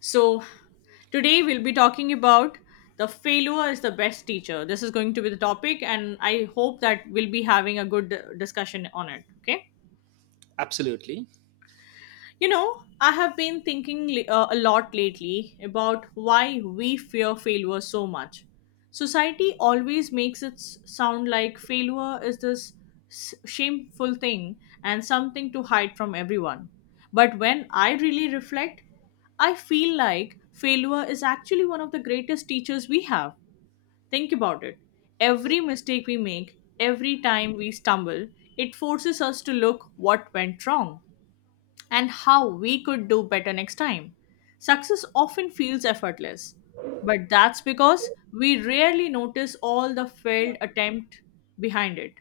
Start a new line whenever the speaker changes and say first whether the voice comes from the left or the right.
left: So, today we'll be talking about the failure is the best teacher. This is going to be the topic, and I hope that we'll be having a good discussion on it. Okay.
right: Absolutely.
left: You know, I have been thinking a lot lately about why we fear failure so much. Society always makes it sound like failure is this shameful thing and something to hide from everyone. But when I really reflect, I feel like failure is actually one of the greatest teachers we have. Think about it. Every mistake we make, every time we stumble, it forces us to look what went wrong and how we could do better next time. Success often feels effortless, but that's because we rarely notice all the failed attempt behind it.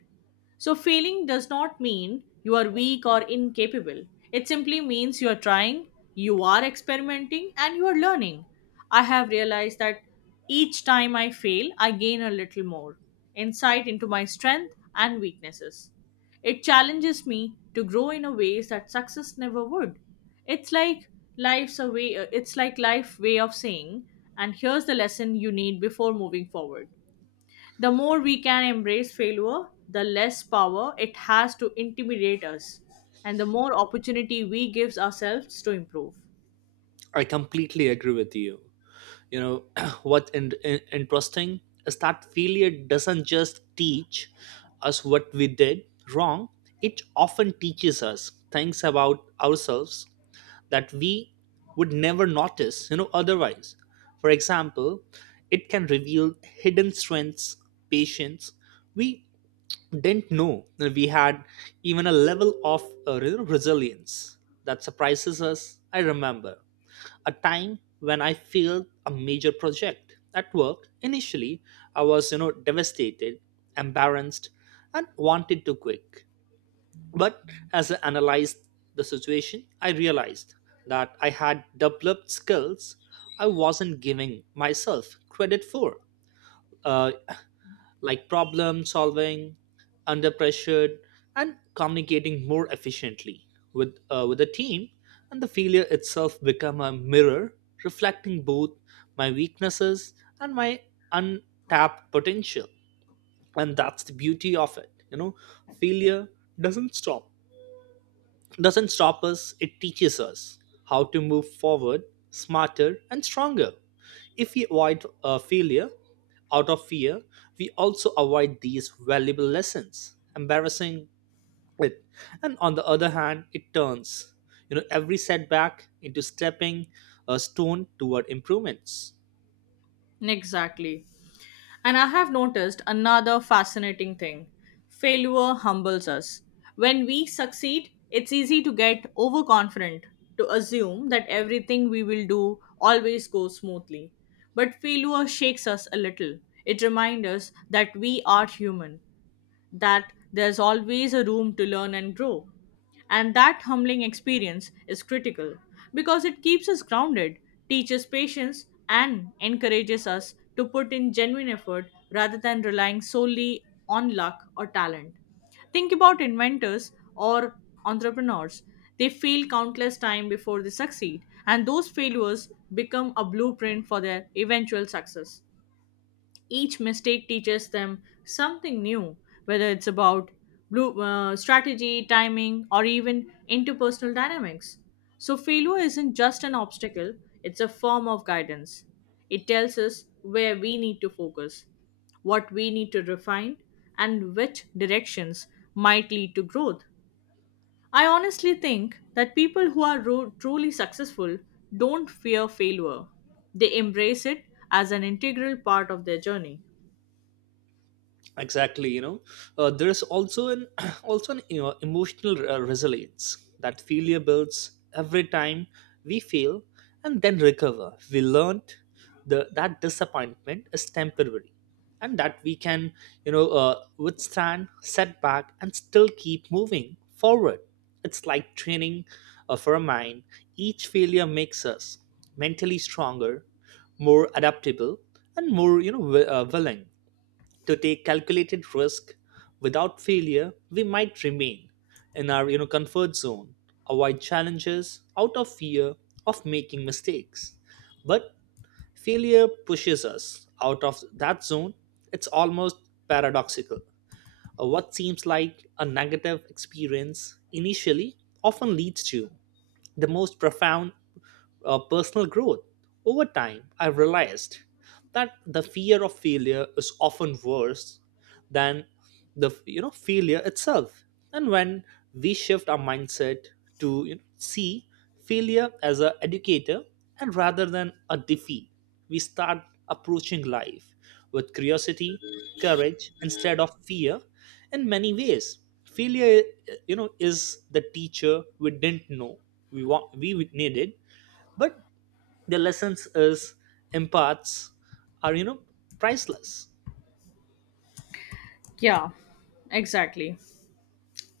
left: So, failing does not mean you are weak or incapable. It simply means you are trying, you are experimenting, and you are learning. I have realized that each time I fail, I gain a little more insight into my strength and weaknesses. It challenges me to grow in a ways that success never would. It's like it's like life way of saying and here's the lesson you need before moving forward. The more we can embrace failure, the less power it has to intimidate us and the more opportunity we gives ourselves to improve.
right: I completely agree with you. You know, what interesting is that failure doesn't just teach us what we did wrong, it often teaches us things about ourselves that we would never notice, you know, otherwise. For example, it can reveal hidden strengths, patience we didn't know that we had, even a level of resilience that surprises us. I remember a time when I failed a major project at work. Initially, I was, you know, devastated, embarrassed, and wanted to quit. But as I analyzed the situation, I realized that I had developed skills I wasn't giving myself credit for. Uh, like problem solving, under pressure, and communicating more efficiently with a team. And the failure itself become a mirror reflecting both my weaknesses and my untapped potential. And that's the beauty of it. You know, failure doesn't stop doesn't stop us, it teaches us how to move forward smarter and stronger. If we avoid failure out of fear, we also avoid these valuable lessons, embarrassing it. And on the other hand, it turns, you know, every setback into stepping a stone toward improvements.
left: Exactly. And I have noticed another fascinating thing failure humbles us. When we succeed, it's easy to get overconfident, to assume that everything we will do always goes smoothly. But failure shakes us a little. It reminds us that we are human that there's always a room to learn and grow. And that humbling experience is critical because it keeps us grounded, teaches patience, and encourages us to put in genuine effort rather than relying solely on luck or talent. Think about inventors or entrepreneurs. They fail countless times before they succeed, and those failures become a blueprint for their eventual success. Each mistake teaches them something new, whether it's about strategy, timing, or even interpersonal dynamics. So, failure isn't just an obstacle, it's a form of guidance. It tells us where we need to focus, what we need to refine, and which directions might lead to growth. I honestly think that people who are truly successful don't fear failure, they embrace it as an integral part of their journey.
right: Exactly. You know, there is also an also an you know, emotional resilience that failure builds. Every time we fail and then recover, we learned that disappointment is temporary and that we can, you know, withstand setback and still keep moving forward. It's like training for a mind. Each failure makes us mentally stronger, more adaptable, and more, you know, willing to take calculated risk. Without failure we might remain in our, you know, comfort zone, avoid challenges out of fear of making mistakes. But failure pushes us out of that zone. It's almost paradoxical. What seems like a negative experience initially often leads to the most profound personal growth. Over time, I realized that the fear of failure is often worse than the, you know, failure itself. And when we shift our mindset to, you know, see failure as an educator and rather than a defeat, we start approaching life with curiosity, courage instead of fear. In many ways, failure, you know, is the teacher we didn't know we needed, but the lessons is imparts are, you know, priceless.
left: Yeah, exactly.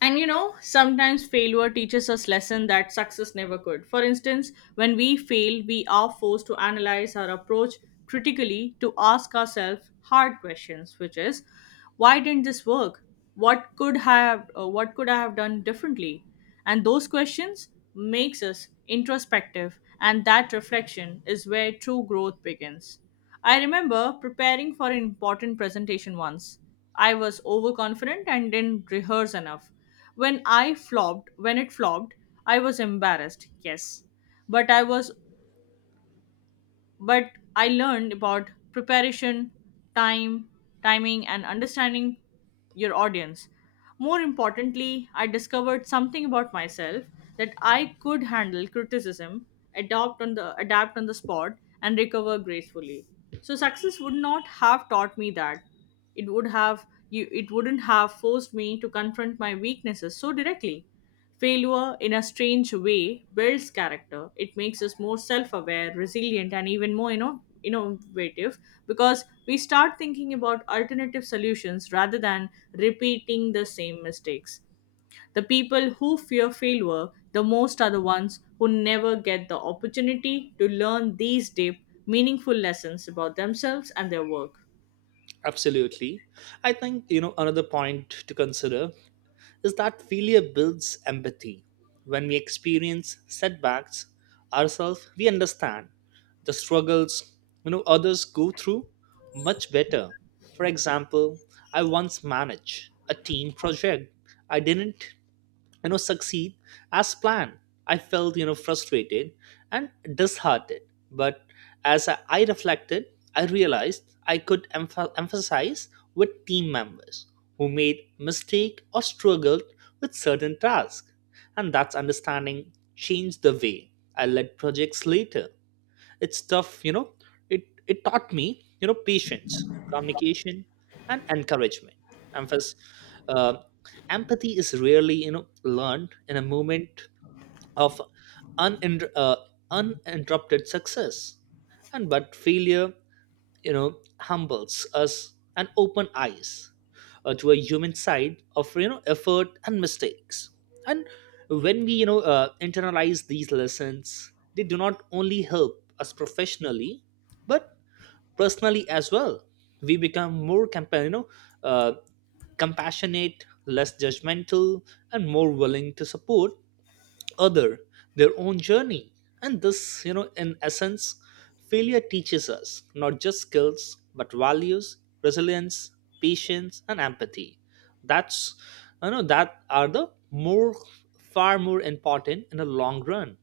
left: And you know, sometimes failure teaches us lesson that success never could. For instance, when we fail, we are forced to analyze our approach critically to ask ourselves hard questions, which is, why didn't this work? What could I have done differently? And those questions makes us introspective and that reflection is where true growth begins. I remember preparing for an important presentation once. I was overconfident and didn't rehearse enough. When it flopped, I was embarrassed, yes, but I was but I learned about preparation, time, timing, and understanding your audience. More importantly, I discovered something about myself that I could handle criticism, adopt on the adapt on the spot, and recover gracefully. So success would not have taught me that. It wouldn't have forced me to confront my weaknesses so directly. Failure, in a strange way, builds character. It makes us more self-aware, resilient, and even more, you know, innovative because we start thinking about alternative solutions rather than repeating the same mistakes. The people who fear failure the most are the ones who never get the opportunity to learn these deep, meaningful lessons about themselves and their work.
right: Absolutely. I think, you know, another point to consider is that failure builds empathy. When we experience setbacks ourselves, we understand the struggles, you know, others go through much better. For example, I once managed a team project I didn't, you know, succeed as planned. I felt, you know, frustrated and disheartened. But as I reflected, I realized I could emphasize with team members who made mistake or struggled with certain tasks. And that's understanding changed the way I led projects later. It's tough, you know. it it taught me, you know, patience, communication, and encouragement. Emphasis, uh, empathy is rarely, you know, learned in a moment of uninter- uh, uninterrupted success. And but failure, you know, humbles us and open eyes to a human side of, you know, effort and mistakes. And when we, you know, internalize these lessons, they do not only help us professionally, but personally as well. We become more you know, uh, compassionate, less judgmental, and more willing to support other their own journey. And this, you know, in essence, failure teaches us not just skills, but values: resilience, patience, and empathy. That's, you know, that are the more far more important in the long run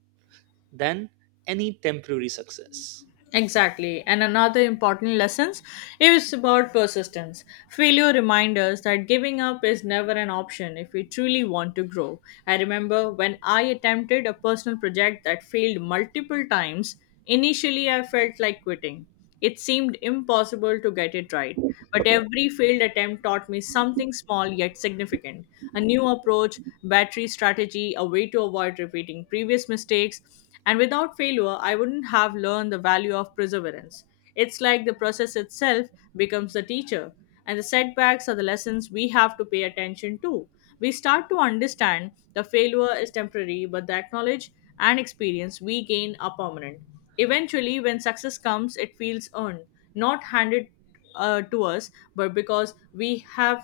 right: than any temporary success.
left: Exactly. And another important lesson is about persistence. Failure reminds us that giving up is never an option if we truly want to grow. I remember when I attempted a personal project that failed multiple times, initially I felt like quitting. It seemed impossible to get it right. But every failed attempt taught me something small yet significant a new approach, battery strategy, a way to avoid repeating previous mistakes. And without failure, I wouldn't have learned the value of perseverance. It's like the process itself becomes the teacher, and the setbacks are the lessons we have to pay attention to. We start to understand the failure is temporary, but the knowledge and experience we gain are permanent. Eventually, when success comes, it feels earned, not handed to us, but because we have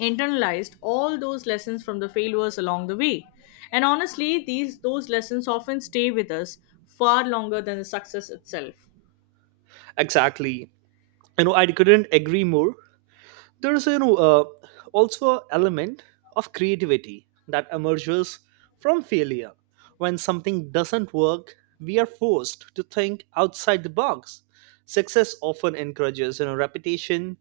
left: internalized all those lessons from the failures along the way. And honestly, these those lessons often stay with us far longer than the success itself.
right: Exactly. You know, I couldn't agree more. There is, you know, also an element of creativity that emerges from failure. When something doesn't work, we are forced to think outside the box. Success often encourages, you know, repetition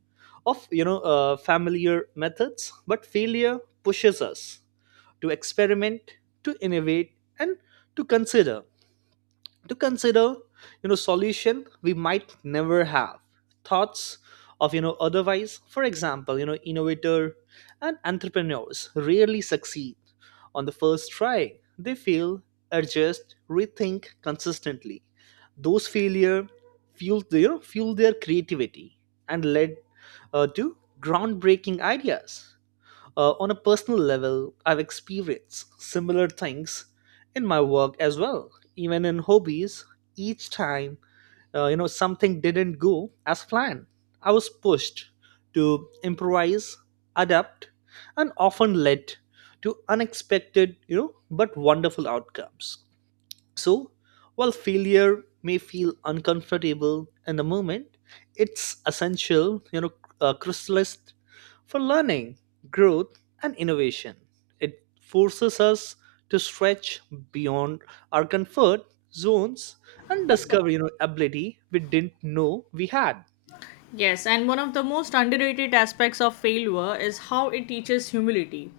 right: of, you know, familiar methods, but failure pushes us to experiment, to innovate, and to consider to consider, you know, solution we might never have thoughts of, you know, otherwise. For example, you know, innovator and entrepreneurs rarely succeed on the first try. They fail, adjust, rethink consistently. Those failure fuel their creativity and led to groundbreaking ideas. On a personal level, I've experienced similar things in my work as well, even in hobbies. Each time, you know, something didn't go as planned, I was pushed to improvise, adapt, and often led to unexpected, you know, but wonderful outcomes. So, while failure may feel uncomfortable in the moment, it's essential, you know, chrysalis for learning, growth, and innovation. It forces us to stretch beyond our comfort zones and discover, you know, ability we didn't know we had.
left: Yes, and one of the most underrated aspects of failure is how it teaches humility.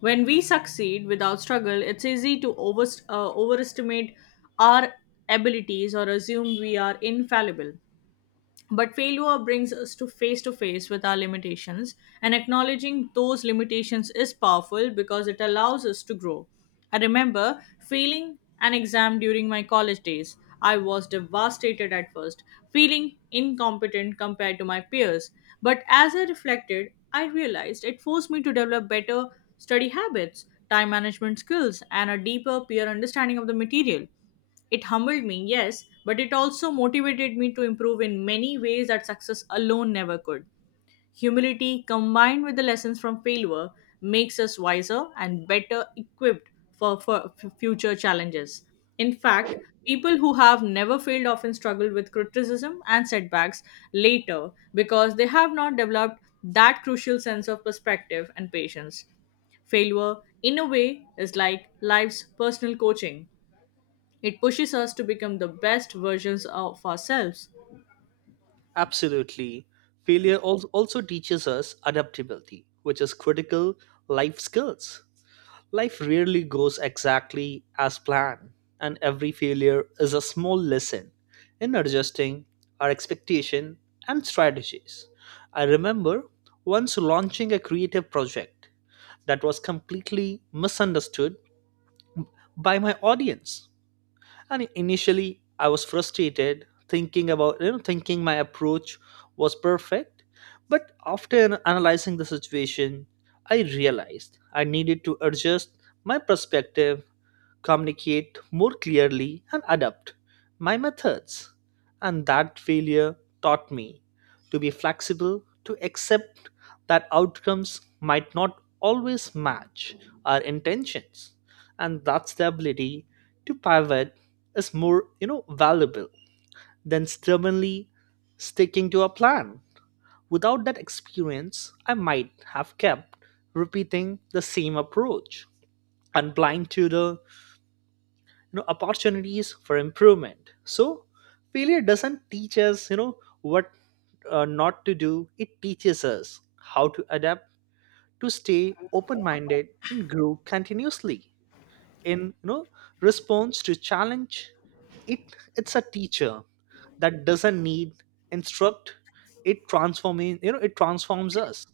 left: When we succeed without struggle, it's easy to overestimate our abilities or assume we are infallible. But failure brings us to face with our limitations, and acknowledging those limitations is powerful because it allows us to grow. I remember failing an exam during my college days. I was devastated at first, feeling incompetent compared to my peers. But as I reflected, I realized it forced me to develop better study habits, time management skills, and a deeper peer understanding of the material. It humbled me, yes, but it also motivated me to improve in many ways that success alone never could. Humility, combined with the lessons from failure, makes us wiser and better equipped for future challenges. In fact, people who have never failed often struggle with criticism and setbacks later because they have not developed that crucial sense of perspective and patience. Failure, in a way, is like life's personal coaching. It pushes us to become the best versions of ourselves.
right: Absolutely. Failure also teaches us adaptability, which is critical life skills. Life rarely goes exactly as planned, and every failure is a small lesson in adjusting our expectation and strategies. I remember once launching a creative project that was completely misunderstood by my audience. And initially I was frustrated, thinking about, you know, thinking my approach was perfect. But after analyzing the situation, I realized I needed to adjust my perspective, communicate more clearly, and adapt my methods. And that failure taught me to be flexible, to accept that outcomes might not always match our intentions. And that's the ability to pivot is more, you know, valuable than stubbornly sticking to a plan. Without that experience I might have kept repeating the same approach and blind to the, you know, opportunities for improvement. So failure doesn't teach us, you know, what not to do, it teaches us how to adapt, to stay open minded and grow continuously in, you know, response to challenge. It's a teacher that doesn't need instruct. It transforming, you know, it transforms us.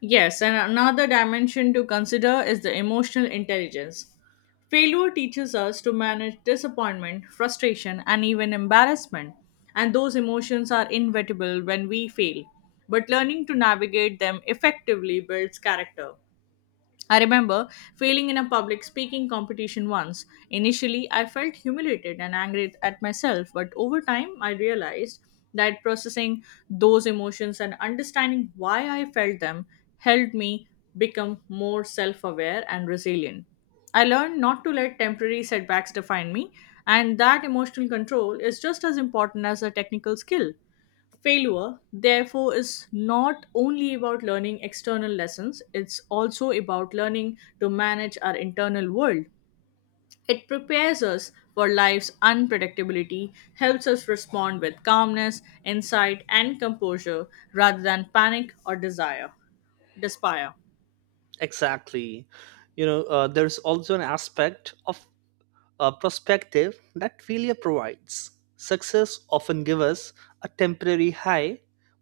left: Yes, and another dimension to consider is the emotional intelligence. Failure teaches us to manage disappointment, frustration, and even embarrassment, and those emotions are inevitable when we fail. But learning to navigate them effectively builds character. I remember failing in a public speaking competition once. Initially, I felt humiliated and angry at myself, but over time, I realized that processing those emotions and understanding why I felt them helped me become more self aware and resilient. I learned not to let temporary setbacks define me, and that emotional control is just as important as a technical skill. Failure, therefore, is not only about learning external lessons, it's also about learning to manage our internal world. It prepares us for life's unpredictability, helps us respond with calmness, insight, and composure rather than panic or desire, despair.
right: Exactly. You know, there's also an aspect of perspective that failure provides. Success often gives us a temporary high,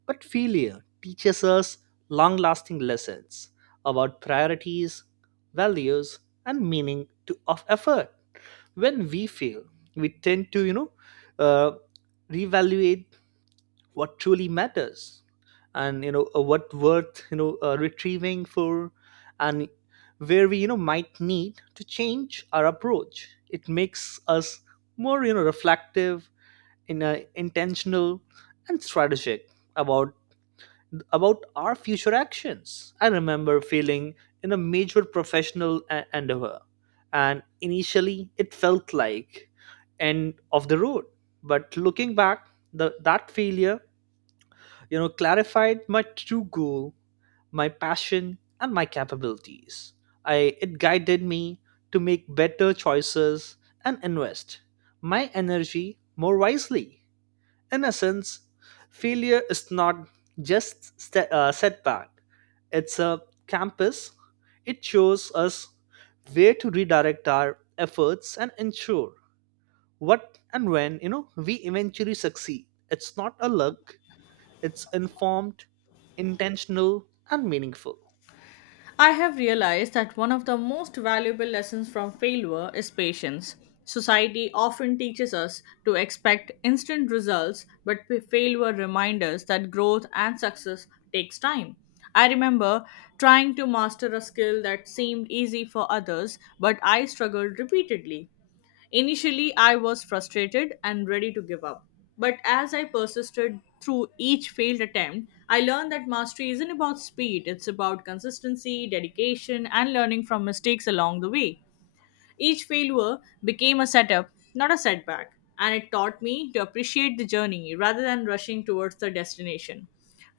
right: but failure teaches us long lasting lessons about priorities, values, and meaning to, of effort. When we fail, we tend to, you know, uh, reevaluate what truly matters, and, you know, what worth, you know, retrieving for, and where we, you know, might need to change our approach. It makes us more, you know, reflective in a intentional and strategic about our future actions. I remember feeling in a major professional endeavor, and initially it felt like end of the road. But looking back, that failure, you know, clarified my true goal, my passion, and my capabilities. I It guided me to make better choices and invest my energy more wisely. In essence, failure is not just setback; it's a campus. It shows us where to redirect our efforts and ensure what and when, you know, we eventually succeed. It's not a luck; it's informed, intentional, and meaningful.
left: I have realized that one of the most valuable lessons from failure is patience. Society often teaches us to expect instant results, but failure reminds us that growth and success takes time. I remember trying to master a skill that seemed easy for others, but I struggled repeatedly. Initially, I was frustrated and ready to give up. But as I persisted through each failed attempt, I learned that mastery isn't about speed, it's about consistency, dedication, and learning from mistakes along the way. Each failure became a setup, not a setback, and it taught me to appreciate the journey rather than rushing towards the destination.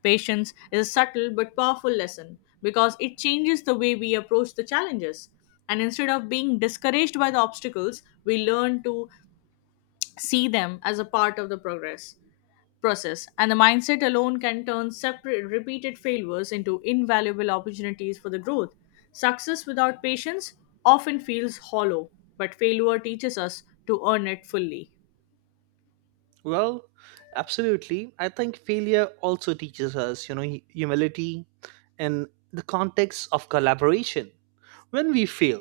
left: Patience is a subtle but powerful lesson because it changes the way we approach the challenges. And instead of being discouraged by the obstacles, we learn to see them as a part of the progress process, and the mindset alone can turn separate repeated failures into invaluable opportunities for the growth. Success without patience often feels hollow, but failure teaches us to earn it fully.
right: Well, absolutely. I think failure also teaches us, you know, humility in the context of collaboration. When we fail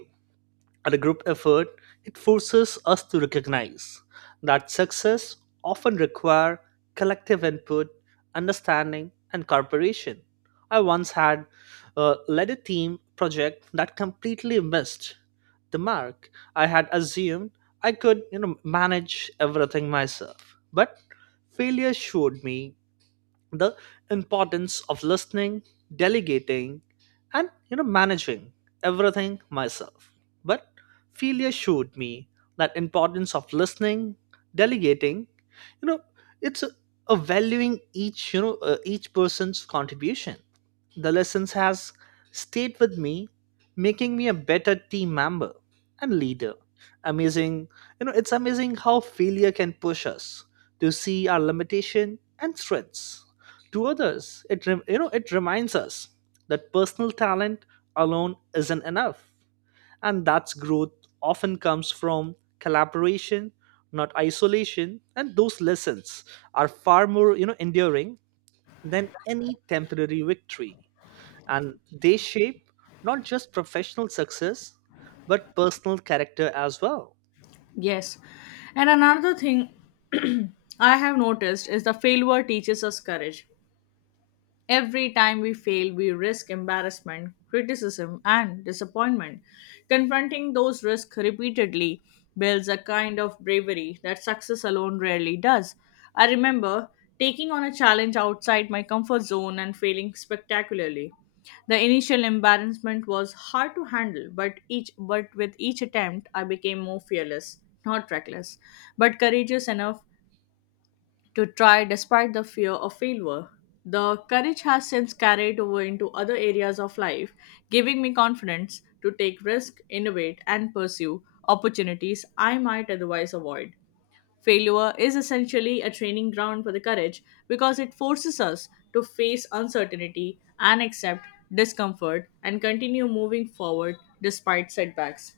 right: at a group effort, it forces us to recognize that success often require collective input, understanding, and cooperation. I once had led a team project that completely missed the mark. I had assumed I could, you know, manage everything myself, but failure showed me the importance of listening, delegating, and, you know, managing everything myself, but failure showed me that importance of listening, delegating, you know, it's a valuing each, you know, each person's contribution. The lessons has stayed with me, making me a better team member and leader. Amazing, you know, it's amazing how failure can push us to see our limitation and strengths to others. You know, it reminds us that personal talent alone isn't enough, and that's growth often comes from collaboration, not isolation. And those lessons are far more, you know, enduring than any temporary victory, and they shape not just professional success but personal character as well.
left: Yes. And another thing I have noticed is the failure teaches us courage. Every time we fail, we risk embarrassment, criticism, and disappointment. Confronting those risks repeatedly builds a kind of bravery that success alone rarely does. I remember taking on a challenge outside my comfort zone and failing spectacularly. The initial embarrassment was hard to handle, but with each attempt I became more fearless, not reckless, but courageous enough to try despite the fear of failure. The courage has since carried over into other areas of life, giving me confidence to take risks, innovate, and pursue opportunities I might otherwise avoid. Failure is essentially a training ground for the courage because it forces us to face uncertainty and accept discomfort and continue moving forward despite setbacks.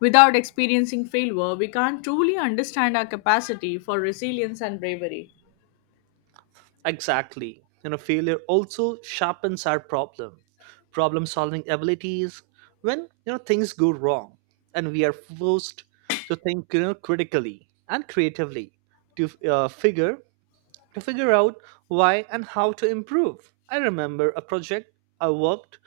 left: Without experiencing failure, we can't truly understand our capacity for resilience and bravery.
right: Exactly. You know, failure also sharpens our problem solving abilities when, you know, things go wrong and we are forced to think, you know, critically and creatively to figure to figure out why and how to improve. I remember a project I worked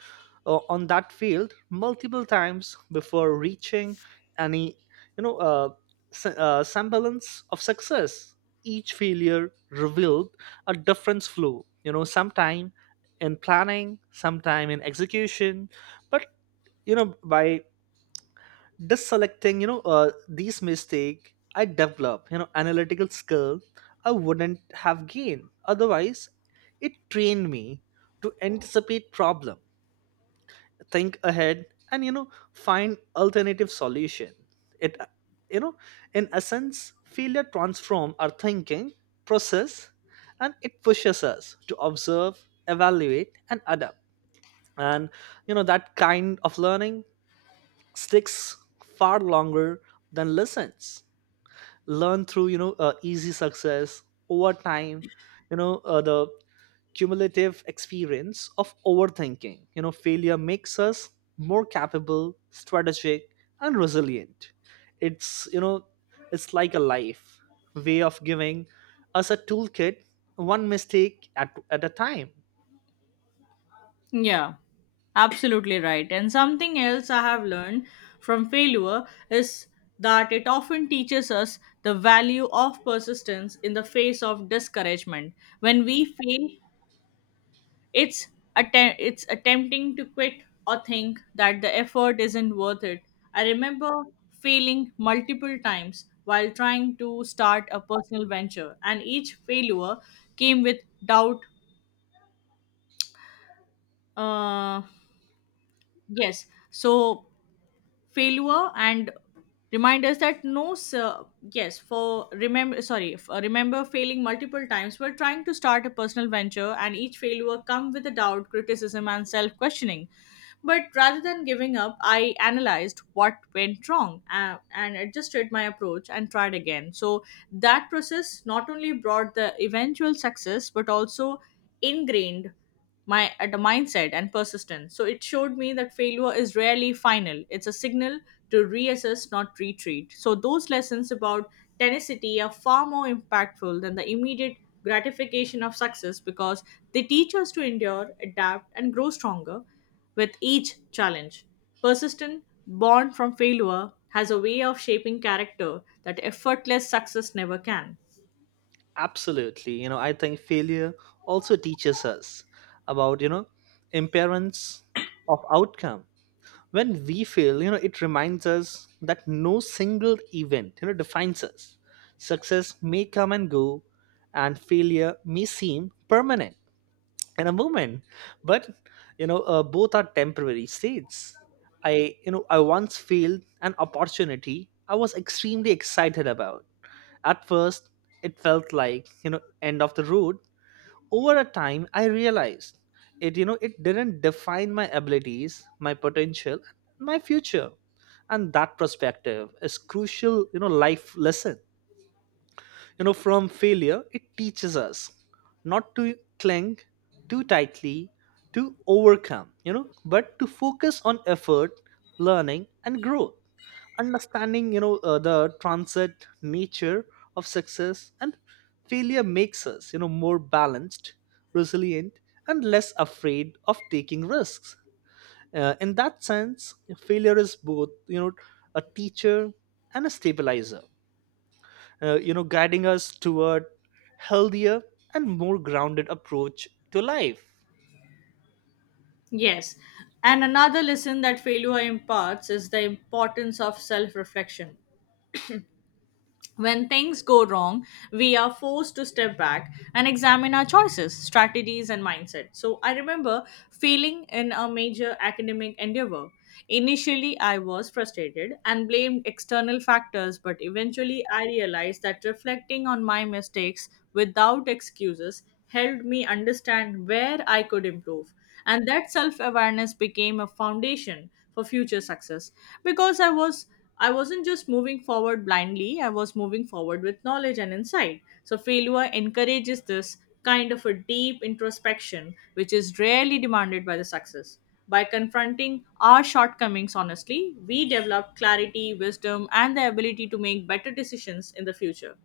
right: on that field multiple times before reaching any, you know, semblance of success. Each failure revealed a different flaw. Sometime in planning, sometime in execution, but by deselecting these mistake I develop analytical skill I wouldn't have gained otherwise. It trained me to anticipate problem, think ahead, and find alternative solution. It you know in essence, failure transform our thinking process, and it pushes us to observe, evaluate, and adapt. And that kind of learning sticks far longer than lessons learn through easy success. Over time, the cumulative experience of overthinking failure makes us more capable, strategic, and resilient. It's you know it's like a life way of giving us a toolkit, one mistake at a time.
left: Yeah, absolutely right. And something else I have learned from failure is that it often teaches us the value of persistence in the face of discouragement. When we fail, it's it's attempting to quit or think that the effort isn't worth it. I remember failing multiple times while trying to start a personal venture, and each failure came with doubt, uh yes, so failure and remind us that no sir, yes for remember sorry for remember failing multiple times while trying to start a personal venture and each failure come with a doubt, criticism and self questioning. But rather than giving up I analyzed what went wrong, and adjusted my approach and tried again. So that process not only brought the eventual success but also ingrained my at the mindset and persistence. So it showed me that failure is rarely final. It's a signal to reassess, not retreat. So those lessons about tenacity are far more impactful than the immediate gratification of success because they teach us to endure, adapt, and grow stronger with each challenge. Persistent, born from failure, has a way of shaping character that effortless success never can.
right: Absolutely. I think failure also teaches us about impermanence of outcome. When we fail, it reminds us that no single event defines us. Success may come and go, and failure may seem permanent in a moment, but, both are temporary states. I once failed an opportunity I was extremely excited about. At first, it felt like end of the road. Over a time, I realized it didn't define my abilities, my potential, my future. And that perspective is crucial, life lesson from failure. It teaches us not to cling too tightly to overcome, but to focus on effort, learning, and growth. Understanding the transit nature of success and failure makes us more balanced, resilient, and less afraid of taking risks. In that sense, failure is both a teacher and a stabilizer, guiding us toward healthier and more grounded approach to life.
left: Yes. And another lesson that failure imparts is the importance of self reflection. When things go wrong, we are forced to step back and examine our choices, strategies, and mindset. So I remember failing in a major academic endeavor. Initially, I was frustrated and blamed external factors, but eventually, I realized that reflecting on my mistakes without excuses helped me understand where I could improve. And that self awareness became a foundation for future success because I wasn't just moving forward blindly, I was moving forward with knowledge and insight. So, failure encourages this kind of a deep introspection, which is rarely demanded by the success. By confronting our shortcomings honestly, we develop clarity, wisdom, and the ability to make better decisions in the future.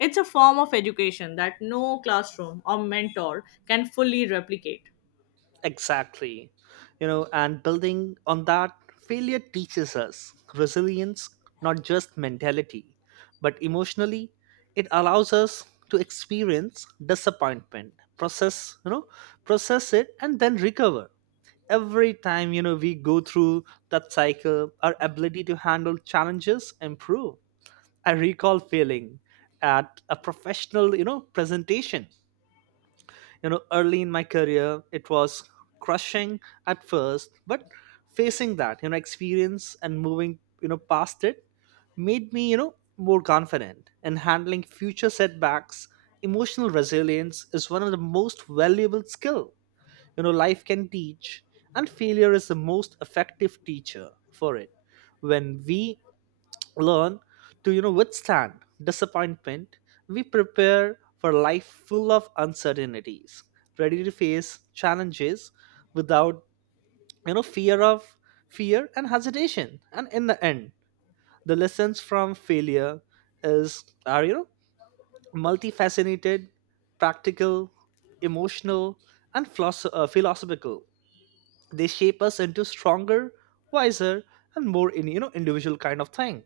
left: It's a form of education that no classroom or mentor can fully replicate.
right: Exactly. And building on that, failure teaches us resilience, not just mentality but emotionally. It allows us to experience disappointment, process you know process it, and then recover. Every time we go through that cycle, our ability to handle challenges improve. I recall failing at a professional, presentation. Early in my career, it was crushing at first, but facing that, experience and moving, past it made me, more confident in handling future setbacks. Emotional resilience is one of the most valuable skill, life can teach, and failure is the most effective teacher for it. When we learn to withstand disappointment, we prepare for life full of uncertainties, ready to face challenges without fear of fear and hesitation. And in the end, the lessons from failure is are multifaceted, practical, emotional, and philosophical. They shape us into stronger, wiser, and more in you know individual kind of thing.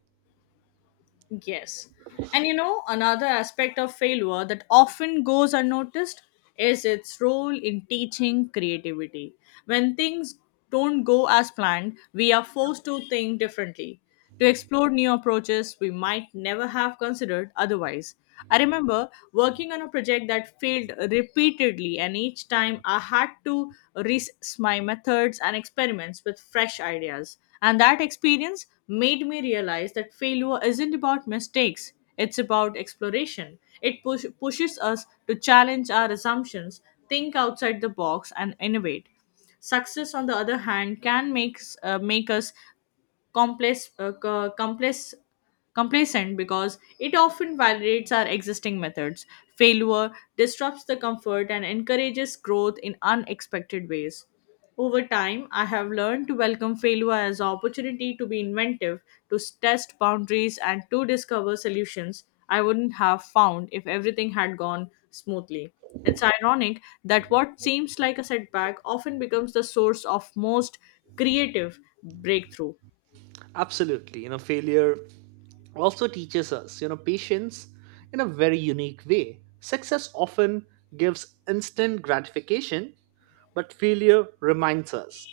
left: Yes. And you know, another aspect of failure that often goes unnoticed is its role in teaching creativity. When things don't go as planned, we are forced to think differently, to explore new approaches we might never have considered otherwise. I remember working on a project that failed repeatedly, and each time I had to risk my methods and experiments with fresh ideas. And that experience made me realize that failure isn't about mistakes, it's about exploration. Pushes us to challenge our assumptions, think outside the box, and innovate. Success, on the other hand, can make us complex, uh, co- complex, complacent because it often validates our existing methods. Failure disrupts the comfort and encourages growth in unexpected ways. Over time, I have learned to welcome failure as an opportunity to be inventive, to test boundaries, and to discover solutions I wouldn't have found if everything had gone smoothly. It's ironic that what seems like a setback often becomes the source of most creative breakthrough.
right: Absolutely. Failure also teaches us patience in a very unique way. Success often gives instant gratification, but failure reminds us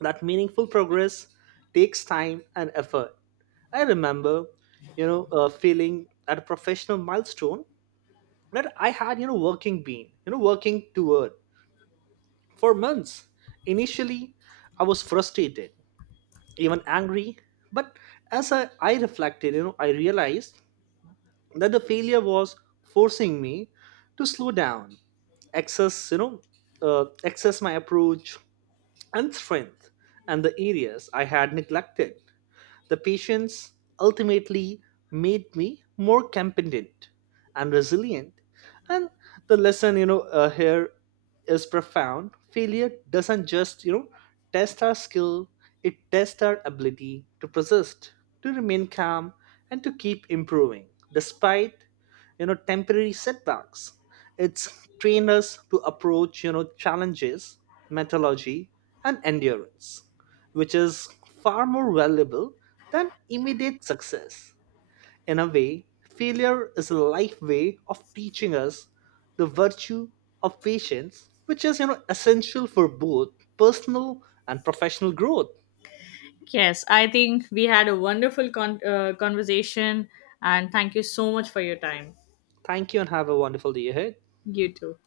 right: that meaningful progress takes time and effort. I remember feeling at a professional milestone that I had working been you know working toward for months. Initially, I was frustrated, even angry, but as I reflected, I realized that the failure was forcing me to slow down, access you know access my approach and strength, and the areas I had neglected. The patience ultimately made me more competent and resilient. And the lesson, here is profound. Failure doesn't just, test our skill, it tests our ability to persist, to remain calm, and to keep improving despite, temporary setbacks. It's trained us to approach, challenges, methodology, and endurance, which is far more valuable than immediate success. In a way, failure is a life way of teaching us the virtue of patience, which is essential for both personal and professional growth.
left: Yes, I think we had a wonderful conversation, and thank you so much for your time.
right: Thank you, and have a wonderful day ahead.
left: You too.